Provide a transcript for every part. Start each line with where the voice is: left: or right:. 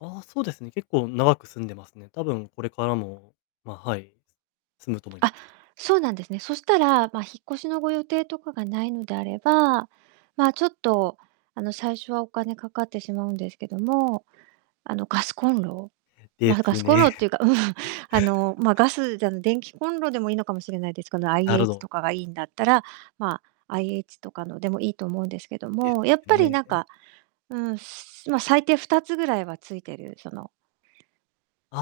left: あ、そうですね。結構長く住んでますね。多分これからも、ま、はい、住むと思いま
right: あ、
left: す。
right: そうなんですね。そしたら、ま、引っ越しのご予定とかが無いのであれば、ま、ちょっと、あの、最初はお金かかってしまうんですけども、あのガスコンロ、
left: で
right: ま、ガ
left: す
right: スコンロ
left: ね。
right: っていうか、うん、あの、ま、ガ スじゃん電気コンロでもいいのかもしれないです。この
left: なるほ
right: IH
left: ど。
right: とかがいいんだったら、まあ、IH とかのでもいいと思うんですけど
left: で
right: も、やっぱ
left: す
right: り
left: ね。
right: なんか、うん、すま、最低2つぐらいはついてる、その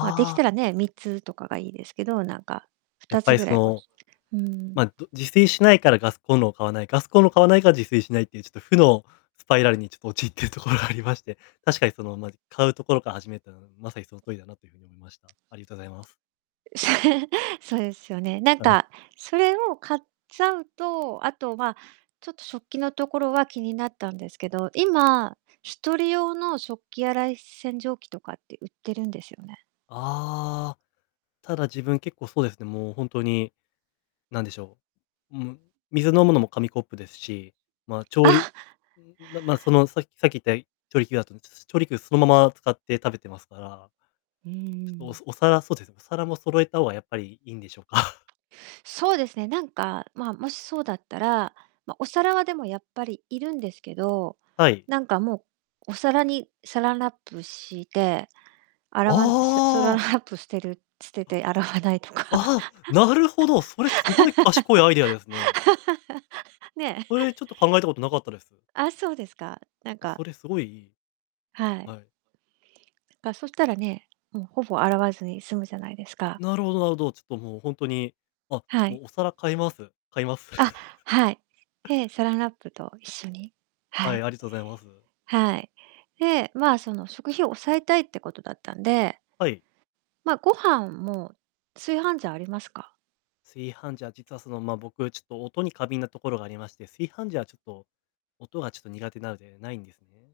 right: ま、出来
left: あ。
right: たらね、3つとかがいいですけど、なんかふ
left: やっ
right: た
left: ぱ
right: つ
left: り
right: ぐ
left: そ
right: らいこ
left: の、
right: うう
left: ま、
right: ん。
left: ど、自炊しないからガスコンロを買わない、ガスコンロを買わないから自炊しないっていう、ちょっと負のスパイラルにちょっと陥ってるところがありまして、確かにその、ま、買うところから始めるてのは、まさにその通りだなという風に思いました。ありとざいます。
right: そうですよね。なん
left: はい。
right: か、それを買っちゃうと、あとは、ちょっと食器のところは気になったんですけど、今1人用の食器洗い洗浄機とかって売ってるんですよね。
left: ああ。ただ自分結構そうですね、もうほんとに、なんでしょう、ん、水飲むのも紙コップですし、ま、調
right: あ
left: 理、んん、ま、その、ささっき言った、調理器だと、つつ、調理器をそのまま使って食べてますから。
right: う
left: ちょっと、お
right: ん。
left: す、お皿、そうですねお皿も揃えた方がやっぱりいいんでしょうか？
right: そうですね。なんか、ま、もしそうだったら、ま、お皿はでもやっぱり要るんですけど、
left: はい。
right: なんかもうお皿にサランラップして、洗わんさサ
left: あ
right: ラン
left: あ。
right: ラップ捨てる捨てて洗わないとか。
left: ああ、なるほど。それすごい賢いアイデアですね。
right: ね。
left: それ、ちょっと考えたことなかったです。
right: あ、そうですか、なん
left: あ、
right: か
left: それすごいいい。
right: はい。
left: はい。
right: かそしたらね、もうほぼ洗わずに済むじゃないですか。
left: なるほどなるほど。ちょっともうほんとに、あ、
right: はい。
left: もうお皿買います。買います。
right: あ、はい。ええ、サランラップと一緒に、は
left: はい、
right: い。
left: ありがとうざいます。
right: はい。で、まあ、その食費を抑えたいってことだったんで
left: はい。
right: まあ、ご飯も、炊飯ジャーありますか？
left: 炊飯時は実はその、ま、僕ちょっと音に過敏なところがありまして、炊飯時はちょっと、音がちょっと苦手なのでないんですね。